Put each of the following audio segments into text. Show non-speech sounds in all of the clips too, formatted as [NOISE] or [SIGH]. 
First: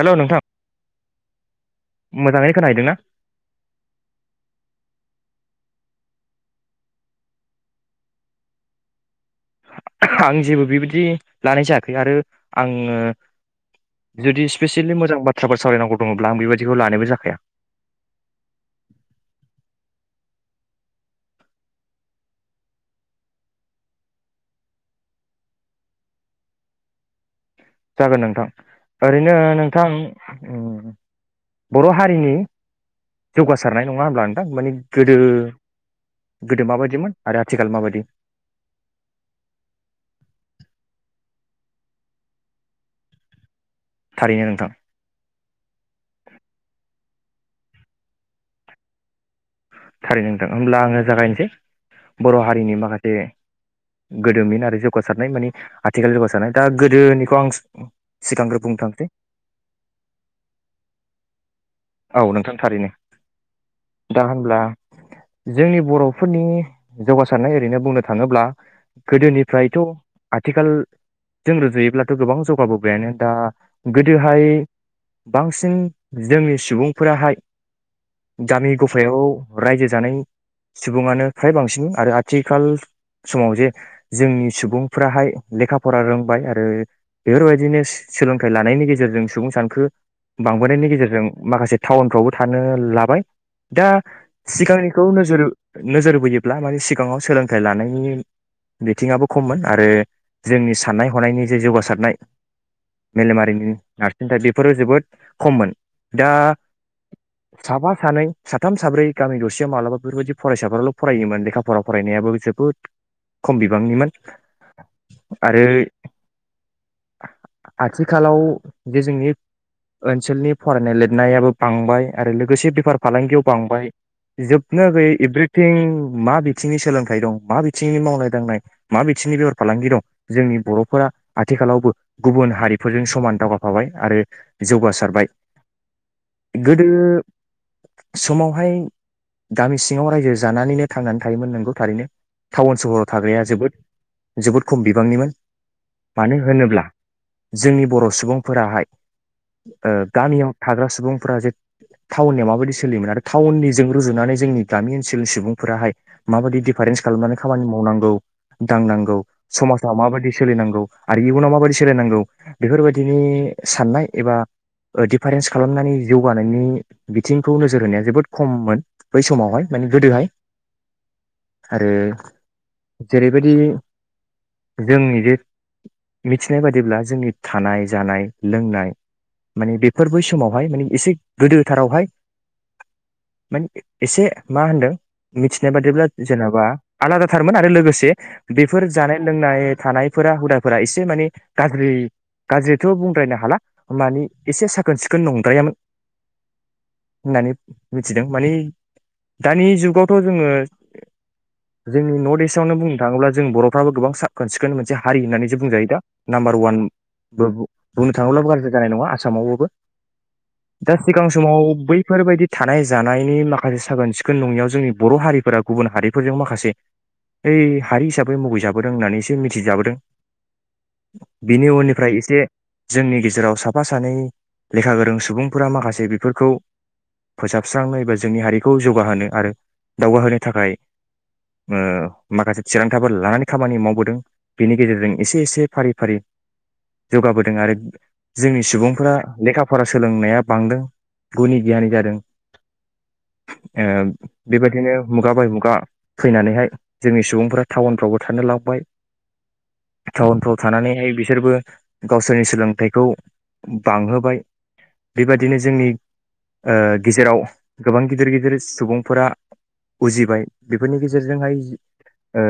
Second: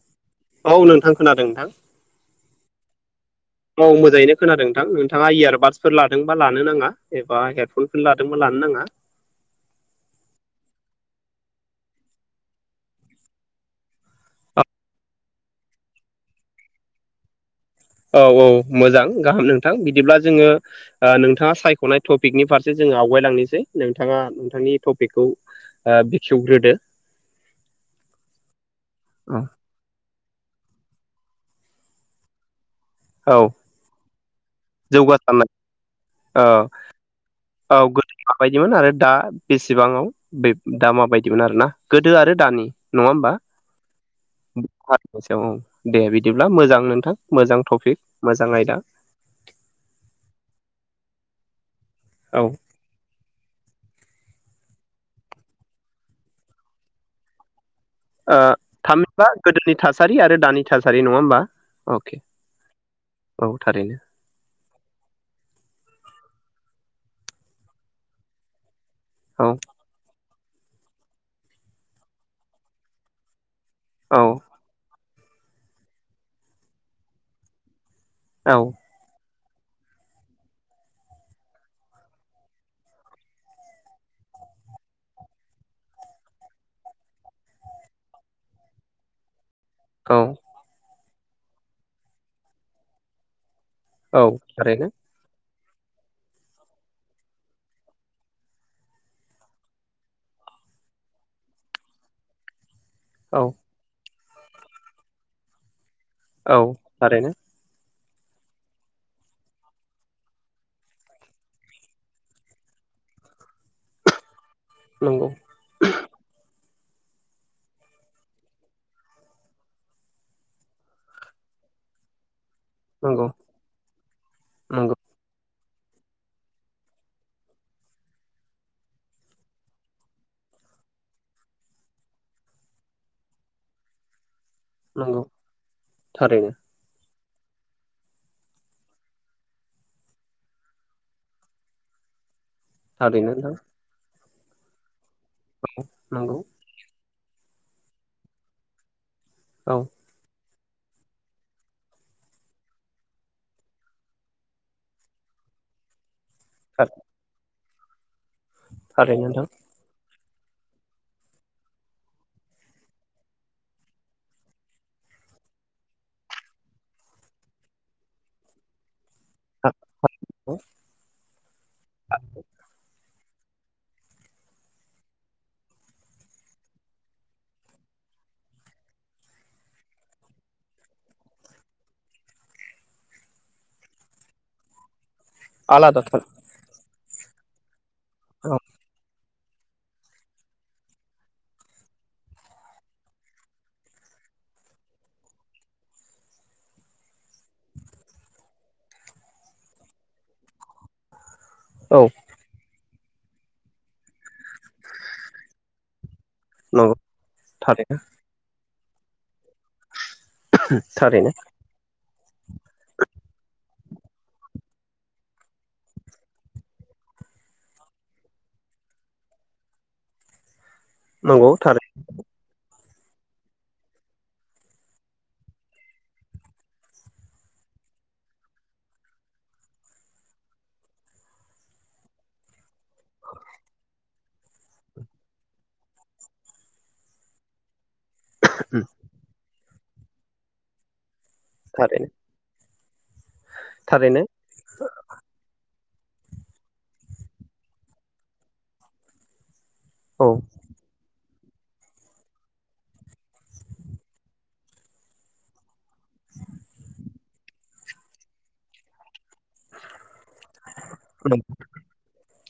हेल' नोंथां औ नोंथां खोनादों नोंथां मोजाङै खोनाहैदोंना? औ मोजाङैनो खोनादों नोंथां नोंथाङा इयारबाद्सफोर लादोंबा लानो नाङा एबा हेडफनफोर लादोंबा लानो नाङा आं जेबो बेबायदि लानाय जायाखै आरो आङो जुदि स्पेसियेलि मोजां बाथ्राफोर सावरायनांगौ दङब्ला आं बेबायाददिखौ लानायबो जाखाया। औ औ मोजां गाहाम नोंथां बिदिब्ला जोङो ओ नोंथाङा सायख'नाय टपिकनि फारसे जोङो आवगायलांनोसै नोंथाङा नोंथांनि टपिकखौ ओ बेखेवग्रोदो जागोन नोंथां ओरैनो नोंथां [INAUDIBLE] उ बर' हारिनि औ जौगासारनाय नङा होमब्ला? थां माने गोदो जौगासारनाय औ गोदो माबायदिमोन आरो आथिखाल औ माबायदि गोदो माबायदिमोन आरो दा बेसेबाङाव बेफोर दा माबायदि बिमोन आरोना गोदो आरो दानि नङा होमबा? थारैनो नोंथां से औ दे बिदिब्ला मोजां नोंथां मोजां टपिक मोजां आयदा थारैनो नोंथां होमब्ला आङो जागायनोसै बर' औ हारिनि माखासे गोदोमिन आरो जौगासारनाय माने आथिखाल जौगासारनाय दा गोदोनिखौ आं ओ सिगांग्रो बुंनो थांसै थामहिबा गोदोनि थासारि आरो दानि थासारि नङा होमबा अके औ नोंथां थारैनो औ थारैनो दा होनब्ला जोंनि बर फोरनि जौगासारनाय ओरैनो बुंनो थाङोब्ला औ गोदोनिफ्रायथ आथिखालजों रुजुयोब्लाथ' गोबां जौगा बोबायानो दा औ गोदोहाय बांसिन जोंनि सुबुंफोराहाय औ जामि गुफायाव रायजो जानाय सुबुङानो फ्राय बांसिन आरो आथिखाल खो औ बांबोनायनि गेजेरजों माखासे टाउनफ्रावबो थानो लाबाय दा औ थारैनो सिगांनिखौ नोजोर नोजोर बोयोब्ला मानिे सिगाङाव सोलोंथाइ लानायनि बिथिङआो खममोन आरो जोंनि साननाय हनायनि जे जौगासारनाय औ मेलेमारिनि नार दा बेफोरो जोबोद खममोन दा औ थारैनो सफा सानै साथाम साब्रै गामि दरसेयाव मालाबा बेफोरबायदि फरायसा नंगौ आरो आथिखालाव बे जोंनि ओनसोलनि फरायनाय लिरनायाबो बांबाय आरो लोगोसो बेफार नंगौ फालांगियाव बांबाय जोबनो नंगौ गैयै एभ्रि थिं मा बिथिंनि सोलोंथाइ दं, मा बिथिंनि मावनाय दांनाय, मा बिथिंनि बेहार फालांगि दं जोंनि बरफोरा आथिखालावबो गुबुन हारिफोरजों समान दावगाफाबाय आरो नंगौ जौगासारबाय । थारैनो । समावहाय गामि सिङाव रायजो जानानैनो थांनानै थायोमोन नंगौ थारैनो । टाउन सहराव थारैनो थाग्राया नोंथां जोबोद जोबोद खम बिबांनिमोन मानो नंगौ होनोब्ला जोंनि बर सुबुंफोराहाय औ ओ याव थाग्रा सुबुंफोरा जे टाउननियाव माबायदि सोलियोमोन आरो टाउन निजों रुजुनानै जोंनि गामि ओनसोलनि सुबुंफोराहाय माबायदि दिफारेन्स खालामनानै खामानि माव मावनांगौ दांनांगौ थारैनो नोंथां समाजा माबायदि सोलिनांगौ आरो इयुनाव माबायदि सोलिनांगौ बेफोरबायदिनि साननाय एबा दिफारेन्स खालामनानै जौगानायनि बिथिंखौ नोजोर होनाया जोबोद खममोन बै समावहाय माने गोदोहाय आरो जेरैबायदि जोंनि जे मिथिनाय बादिब्ला जोंनि थानाय जानाय लोंनाय माने बेफोर बै समावहाय माने एसे गोदोथारावहाय माने एसे मा होनदों मिथिनाय बादिब्ला आलादाथार जेनेबा आलादाथारमोन आरो लोगोसे बे औ बेफोर जानाय लोंनाय थानायफोरा हुदाफोरा एसे माने गाज्रि गाज्रिथ' बुंद्रायनो हाला मानि एसे साखोन सिखोन नंद्रायामोन होननानै मिथिदों मानि दानि जुगावथ' जोङो औ जोंनि नर्थ इस्टआवनो बुं थाङोब्ला जों बर'फ्राबो गोबां साख खोन सिखोन मोनसे हारि होननानैसो बुंजायो दा नाम्बार वान नंगौ बो थारैनो बुंनो थाङोब्लाबो गाज्रि जानाय नङा आसामावबो दा सिगां थारैनो समाव बै फोरबायदि थानाय जानायनि माखासे साखोन सिखोन नङैयाव जोंनि बर' हारिफोरा गुबुन हारिफोरजों माखासे हारि हिसाबै मुगैजाबोदों होननानै एसे मिथिजाबोदों नंगौ बेनि थारैनो उननिफ्राय एसे जोंनि गेजेराव साफा-सा नै लेखा गोरों सुबुंफोरा माखासे बेफोरखौ फोसाबस्रांनो एबा जोंनि हारिखौ जौगाहोनो आरो दावगाहोनो थाखाय ओ माखासे थिरांथाफोर लानानै खामानि मावबोदों बेनि गेजेरजों एसे एसे फारि फारि जौगाबोदों आरो सुबुंफोरा लेखा फरा सोलोंनाया बांदों गुनि गियानि थारैनो जादों । ओ थारैनो बेबायदिनो मुगा बाय मुगा फैनानैहाय जोंनि सुबुंफोरा टाउनफ्रावबो थानो लाबोबाय औ टाउनफ्राव थानानैहाय बि सोरबो गावसोरनि सोलोंथाइखौ बांहोबाय बेबादिनो जोंनि ओ गेजेराव गोबां गिदिर गिदिर सुबुंफोरा बुजिबाय बेफोरनि नंगौ गेजेरजोंहाय ओ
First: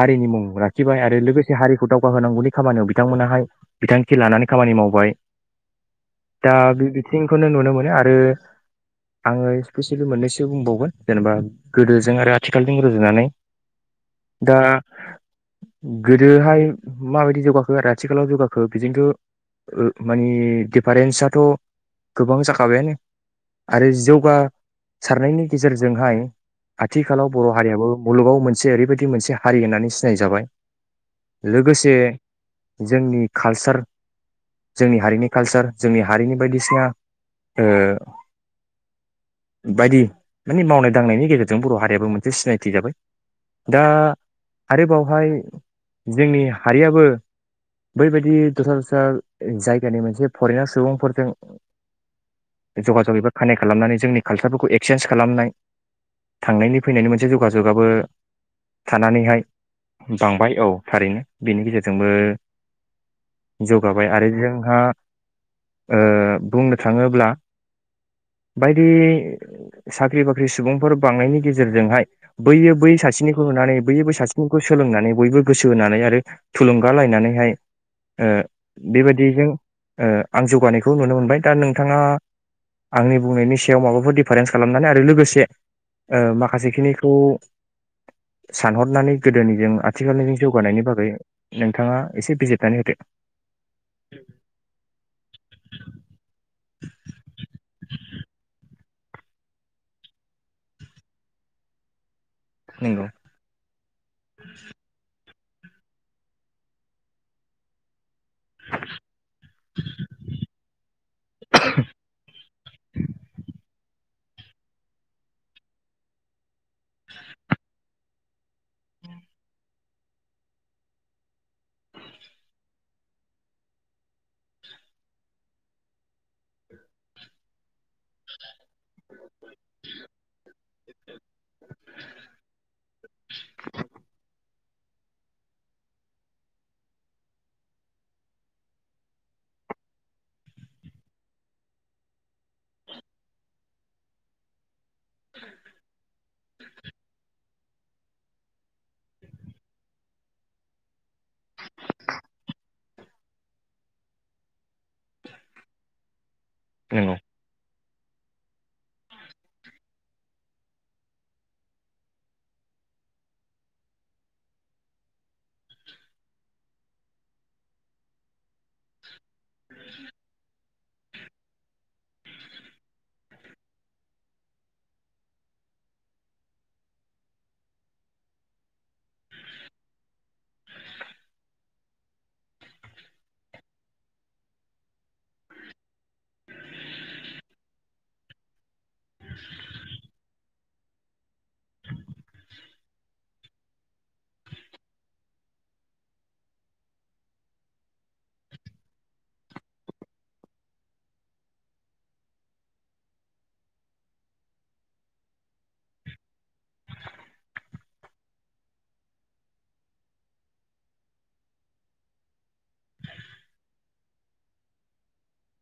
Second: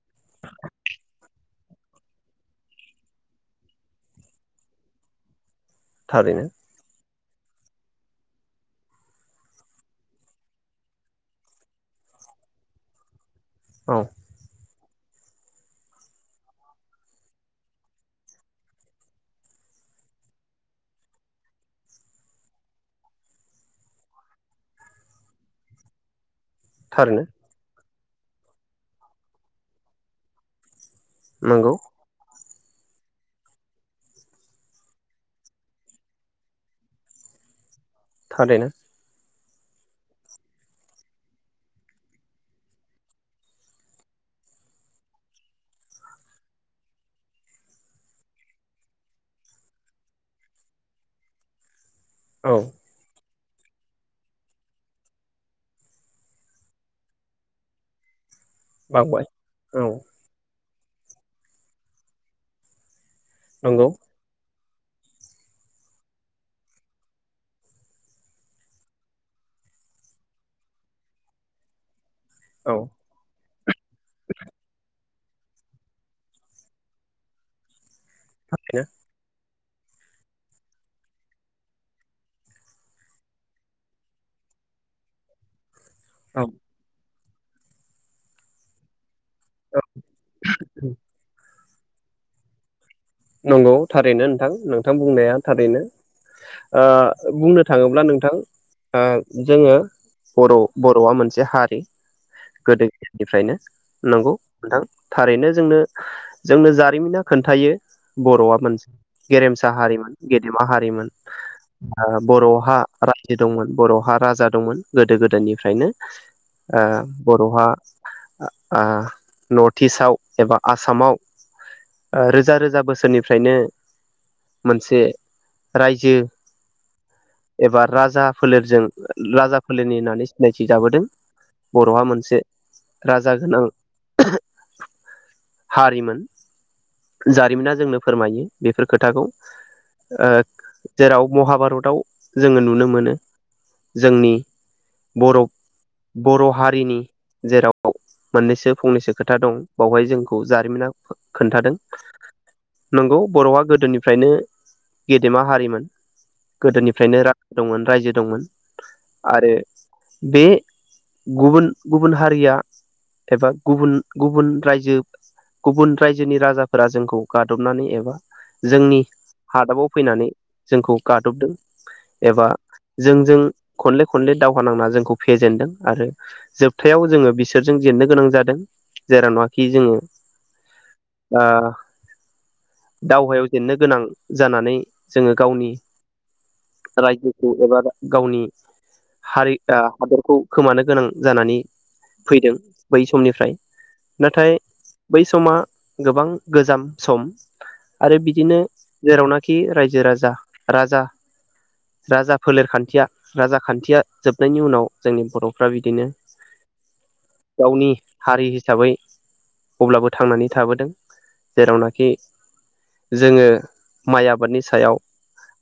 हारिनि मुं लाखिबाय आरो लोगो से हारिखौ दावगाहोनांगौनि खामानियाव बिथांमोनाहाय बिथांखि लानानै खामानि मावबाय थारैनो दा बि बि थिंखौनो नुनो मोनो आरो आङो स्पेसियेलि मोननैसो बुंबावगोन जेनेबा गोदोजों आरो आथिखालजों रुजुनानै औ दा गोदोहाय माबायदि जौगाखो आरो आथिखालाव जौगाखो बिजोंथ' ओ माने दिफारेन्साथ' गोबां जाखाबायानो आरो जौगा सारनायनि गेजेरजोंहाय थारैनो आथिखालाव बर' हारियाबो मुलुगाव मोनसे ओरैबायदि मोनसे हारि होननानै सिनायजाबाय नंगौ लोगोसे जोंनि कालसार जोंनि हारिनि कालसार जोंनि हारिनि बायदिसिना ओ थारैनो बायदि माने मावनाय दांनायनि गेजेरजों बर' हारियाबो मोनसे सिनायथि जाबाय दा आरो बावहाय जोंनि हारियाबो बैबायदि दस्रा दस्रा जायगानि मोनसे फरेनार सुबुंफोरजों औ बे जगाजग एबा खानेक्ट खालामनानै जोंनि कालसारफोरखौ एक्चन्स खालामनाय थांनायनि फैनायनि मोनसे जगाजगाबो बावबाय थानानैहाय औ बांबाय औ थारैनो बेनि गेजेरजोंबो नंगौ जौगाबाय आरो जोंहा ओ बुंनो थाङोब्ला बायदि साख्रि बाख्रि सुबुंफोर बांनायनि गेजेरजोंहाय बैयो औ बै सासेनिखौ नुनानै बैयो बै सासेनिखौ सोलोंनानै बयबो गोसो होनानै आरो थुलुंगा लायनानैहाय ओ दिजों ओ आं जौगानायखौ नुनो मोनबाय दा नोंथाङा आंनि बुंनायनि सायाव माबाफोर दिफारेन्स खालामनानै आरो लोगोसे ओ औ माखासेखिनिखौ सानहरनानै गोदोनिजों आथिखालनिजों जौगानायनि बागै नोंथाङा एसे बिजिरनानै होदो । नंगौ थारैनो नोंथां नोंथां बुंनाया थारैनो ओ बुंनो थाङोब्ला नोंथां ओ जोङो बर' बर'आ मोनसे हारि नंगौ गोदोनिफ्रायनो नंगौ नोंथां थारैनो जोंनो जोंनो जारिमिना खोन्थायो बर'आ मोनसे गेरेमसा हारिमोन गेदेमा हारिमोन ओ बर'हा रायजो दंमोन बर' हा राजा दंमोन गोदो गोदायनिफ्रायनो ओ बर'हा ओ नर्थिइस्टआव एबा आसामाव ओ रोज जा रोजा बोसोरनिफ्रायनो मोनसे रायजो एबा राजा फोलेरजों राजा फोलेरनि होननानै सिनायथि जाबोदों बर'हा मोनसे राजा गोनां हारिमोन । जारिमिना जोंनो फोरमायो बेफोर खोथाखौ ओ जेराव महाभारतआव जोङो नुनो मोनो जोंनि [INAUDIBLE] बर' बर' हारिनि जेराव मोननैसो फंनैसो खोथा दं बावहाय जोंखौ जारिमिना खोन्थादों । नंगौ बर'आ गोदोनिफ्रायनो गेदेमा हारिमोन । नंगौ गोदोनिफ्रायनो रां दंमोन । रायजो दंमोन आरो बे गुबुन गुबुन हारिया एबा गुबुन गुबुन रायजो गुबुन रायजोनि राजा फोरा जोंखौ गादबनानै एबा जोंनि हादाबाव फैनानै जोंखौ गादबदों एबा जोंजों खनले खनले दावहा नांना जोंखौ फेजेनदों आरो जोबथायाव जोङो बिसोरजों जेननो गोनां जादों जेराव नङाखि जोङो आ दावहायाव जेननो गोनां जानानै जोङो गावनि रायजोखौ एबा गावनि हारि ओ हादरखौ खोमानो गोनां जानानै फैदों । बै समनिफ्राय नाथाय बै समा गोबां गोजाम सम आरो बिदिनो जेरावनाखि रायजो राजा राजा राजा फोलेर खान्थिया राजा खान्थिया जोबनायनि उनाव जोंनि बर'फ्रा बिदिनो गावनि हारि हिसाबै अब्लाबो थांनानै थाबोदों । जेरावनाखि जोङो माइ आबादनि सायाव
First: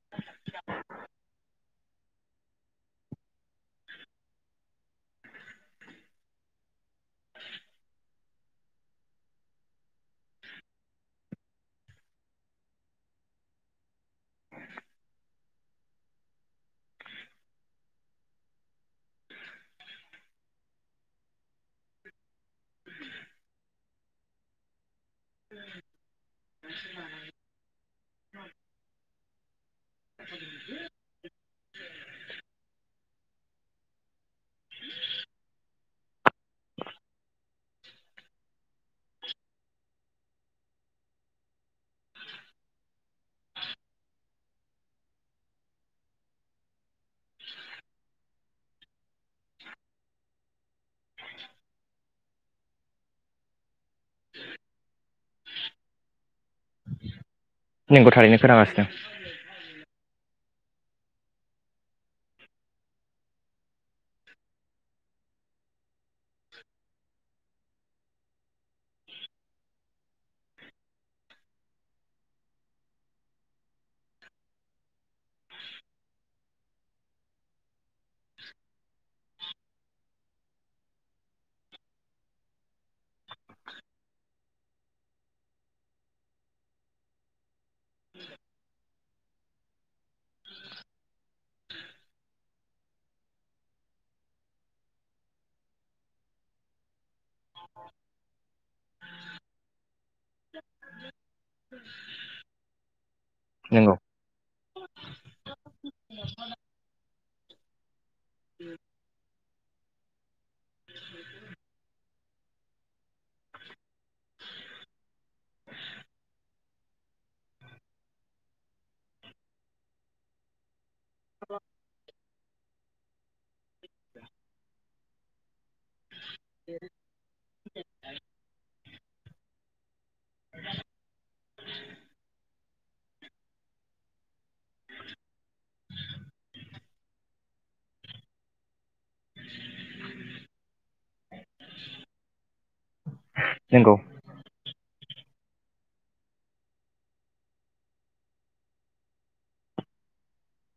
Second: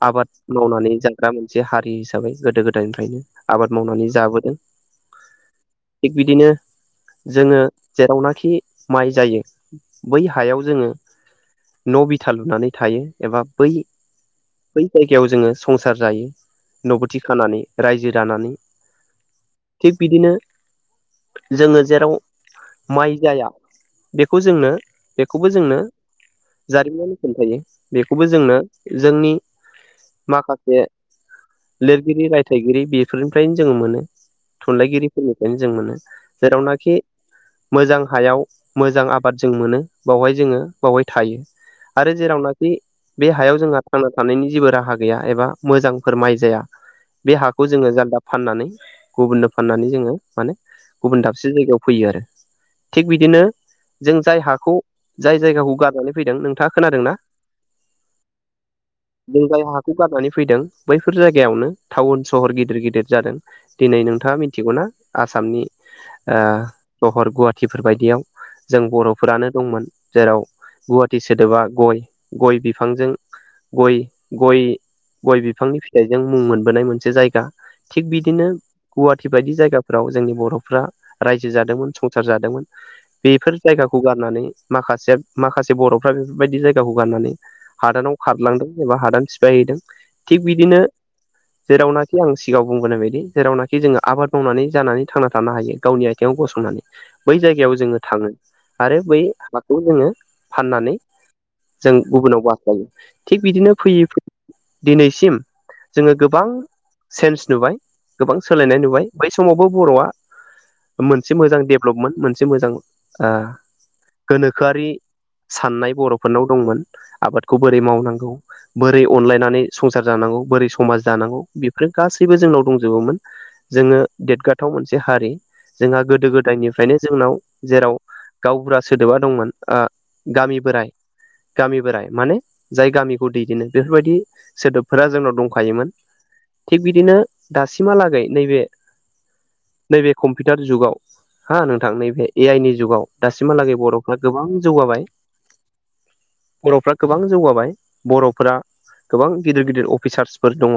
आबाद मावनानै जाग्रा मोनसे हारि हिसाबै गोदो गोद गोदायनिफ्रायनो आबाद मावनानै जाबोदों थिग बिदिनो जोङो जेरावनाखि माइ जायो बै हायाव जोङो न' बिथा लुनानै थायो एबा बै - बै जायगायाव जोङो संसार जायो न' बथि खानानै रायजो दानानै थिग बिदिनो जोङो जेराव माइ जाया बेखौ जोंनो बेखौबो जोंनो जारिमिनानो खोन्थायो । बेखौबो जोंनो जोंनि माखासे लिरगिरि रायथाइगिरि बेफोरनिफ्रायनो जों मोनो थुनलाइगिरिफोरनिफ्रायनो जों मोनो जेरावनाखि मोजां हायाव मोजां आबाद जों मोनो । बावहाय जोङो बावहाय थायो आरो जेरावनाखि बे हायाव जोंहा थांना थानायनि जेबो राहा गैया एबा मोजांफोर माइ जाया बे हाखौ जोङो जालदा फाननानै गुबुननो फाननानै जोङो माने गुबुन दाबसे जायगायाव फैयो आरो थिग बिदिनो जों जाय हाखौ जाय जायगाखौ गारनानै फैदों नोंथाङा खोनादों ना? नोंगौ थारैनो खोनागासिनो । जाय हाखौ गारनानै फैदों बैफोर जायगायावनो टाउन सहर गिदिर गिदिर जादों दिनै नोंथाङा मिथिगौना आसामनि ओ सहर गुवाहाटिफोर बायदियाव जों बर'फोरानो दंमोन जेराव गुवाहाटि सोदोबा गय गय बिफांजों गय गय गय बिफांनि फिथाइजों मुं मोनबोनाय मोनसे जायगा थिग बिदिनो गुवाहाटि बायदि जायगाफोराव जोंनि बर'फ्रा रायजो जादोंमोन संसार जादोंमोन बेफोर जायगाखौ गारनानै माखासेया माखासे बर'फ्रा बेफोरबायदि जायगाखौ गारनानै हादानाव खारलांदों एबा हादान सिफायहैदों थिग बिदिनो जेरावनाखि आं सिगाङाव बुंबोनाय बायदि जेरावनाखि जोङो आबाद मावनानै जानानै थांना थानो हायो गावनि आथिङाव गसंनानै बै जायगायाव जोङो थाङो आरो बै हाखौ जोङो फाननानै जों गुबुनाव बास्लायो । थिग बिदिनो नंगौ फैयै फै दिनैसिम जोङो गोबां चेन्ज नुबाय गोबां सोलायनाय नुबाय बै समावबो बर'आ मोनसे मोजां डेभलपमोन मोनसे मोजां ओ गोनोखोआरि साननाय बर'फोरनाव दंमोन आबादखौ बोरै मावनांगौ बोरै अनलायनानै संसार जानांगौ बोरै समाज दानांगौ बेफोरो गासैबो जोंनाव दंजोबोमोन जोङो देदगाथाव मोनसे हारि जोंहा गोदो गोदायनिफ्रायनो जोंनाव जेराव गावबुरा सोदोबा दंमोन ओ गामि बोराइ गामि बोराइ माने जाय गामिखौ दैदेनो बेफोरबायदि सोदोबफोरा जोंनाव दंखायोमोन थिग बिदिनो दासिमहालागै नैबे नैबे कम्पिउटार जुगाव हा नोंथां नैबे ए आइ नि जुगाव दासि सिमहालागै नंगौ बर'फ्रा गोबां जौगाबाय । बर'फ्रा गोबां जौगाबाय बर'फोरा गोबां गिदिर गिदिर अफिसार्सफोर दङ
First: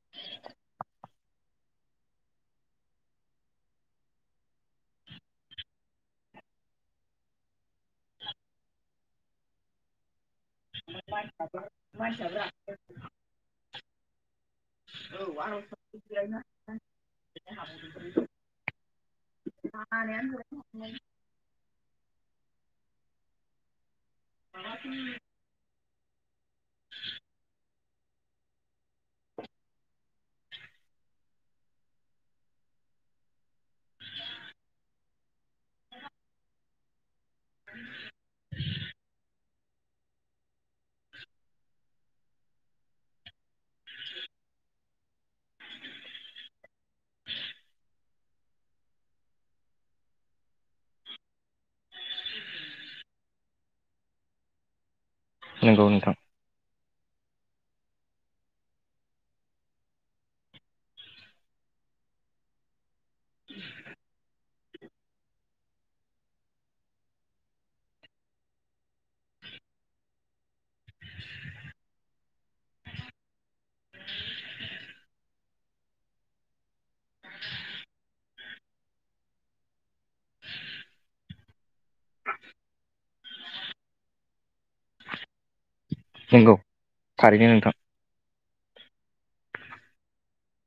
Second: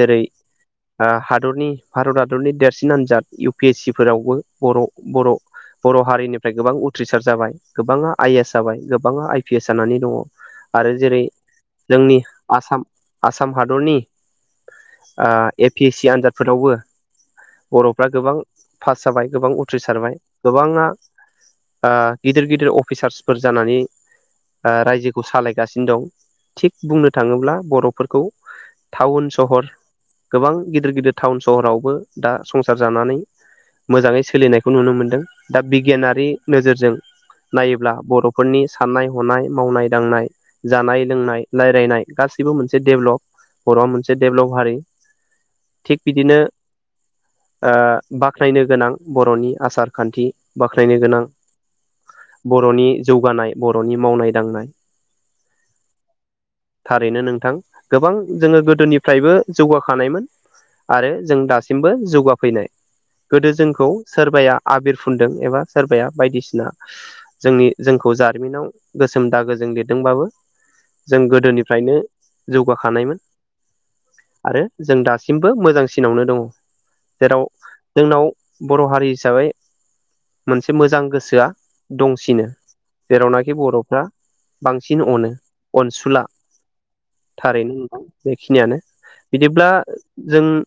जेरै ओ हादरनि भारत हादरनि देरसिन आनजाद इउ पि एस सि फोरावबो बर' बर' बर' हारिनिफ्राय गोबां उथ थ्रिसार जाबाय गोबाङा आइ एस जाबाय गोबाङा आइ पि एस जानानै दङ । आरो जेरै जोंनि आसाम आसाम हादरनि ओ ए पि एस सि आन्जाद फोरावबो बर'फ्रा गोबां पास जाबाय गोबां उथ्रिसारबाय गोबाङा ओ गिदिर गिदिर अफिसार्सफोर जानानै ओ रायजोखौ सालायगासिनो दं थिग बुंनो थाङोब्ला बर'फोरखौ टाउन सहर गोबां गिदिर गिदिर टाउन सहरावबो दा संसार जानानै मोजाङै सोलिनायखौ नुनो मोन्दों दा बिगियानारि नोजोरजों नायोब्ला बर'फोरनि साननाय हनाय मावनाय दांनाय जानाय लोंनाय रायलायनाय गासैबो मोनसे डेभेलप बर'आ मोनसे डेभेलप हारि थिग बिदिनो ओ बाख्नायनो गोनां बर'नि आसार खान्थि बाख्नायनो गोनां बर'नि जौगानाय बर'नि मावनाय दांनाय नोंगौ नोंथां। थारैनो नोंथां गोबां जोङो गोदोनिफ्रायबो जौगाखानायमोन आरो जों दासिमबो जौगाफैनाय गोदो जोंखौ सोरबाया आबिर फुनदों एबा सोरबाया बायदिसिना जोंनि जोंखौ जारिमिनाव गोसोम दागोजों लिरदोंबाबो जों गोदोनिफ्रायनो जौगाखानायमोन आरो जों दासिमबो मोजांसिनावनो दङ जेराव जोंनाव बर' हारि हिसाबै मोनसे मोजां गोसोआ दंसिनो जेरावनाखि बर'फ्रा बांसिन अनो। अनसुला नंगौ थारैनो नुदों। बेखिनियानो बिदिब्ला जों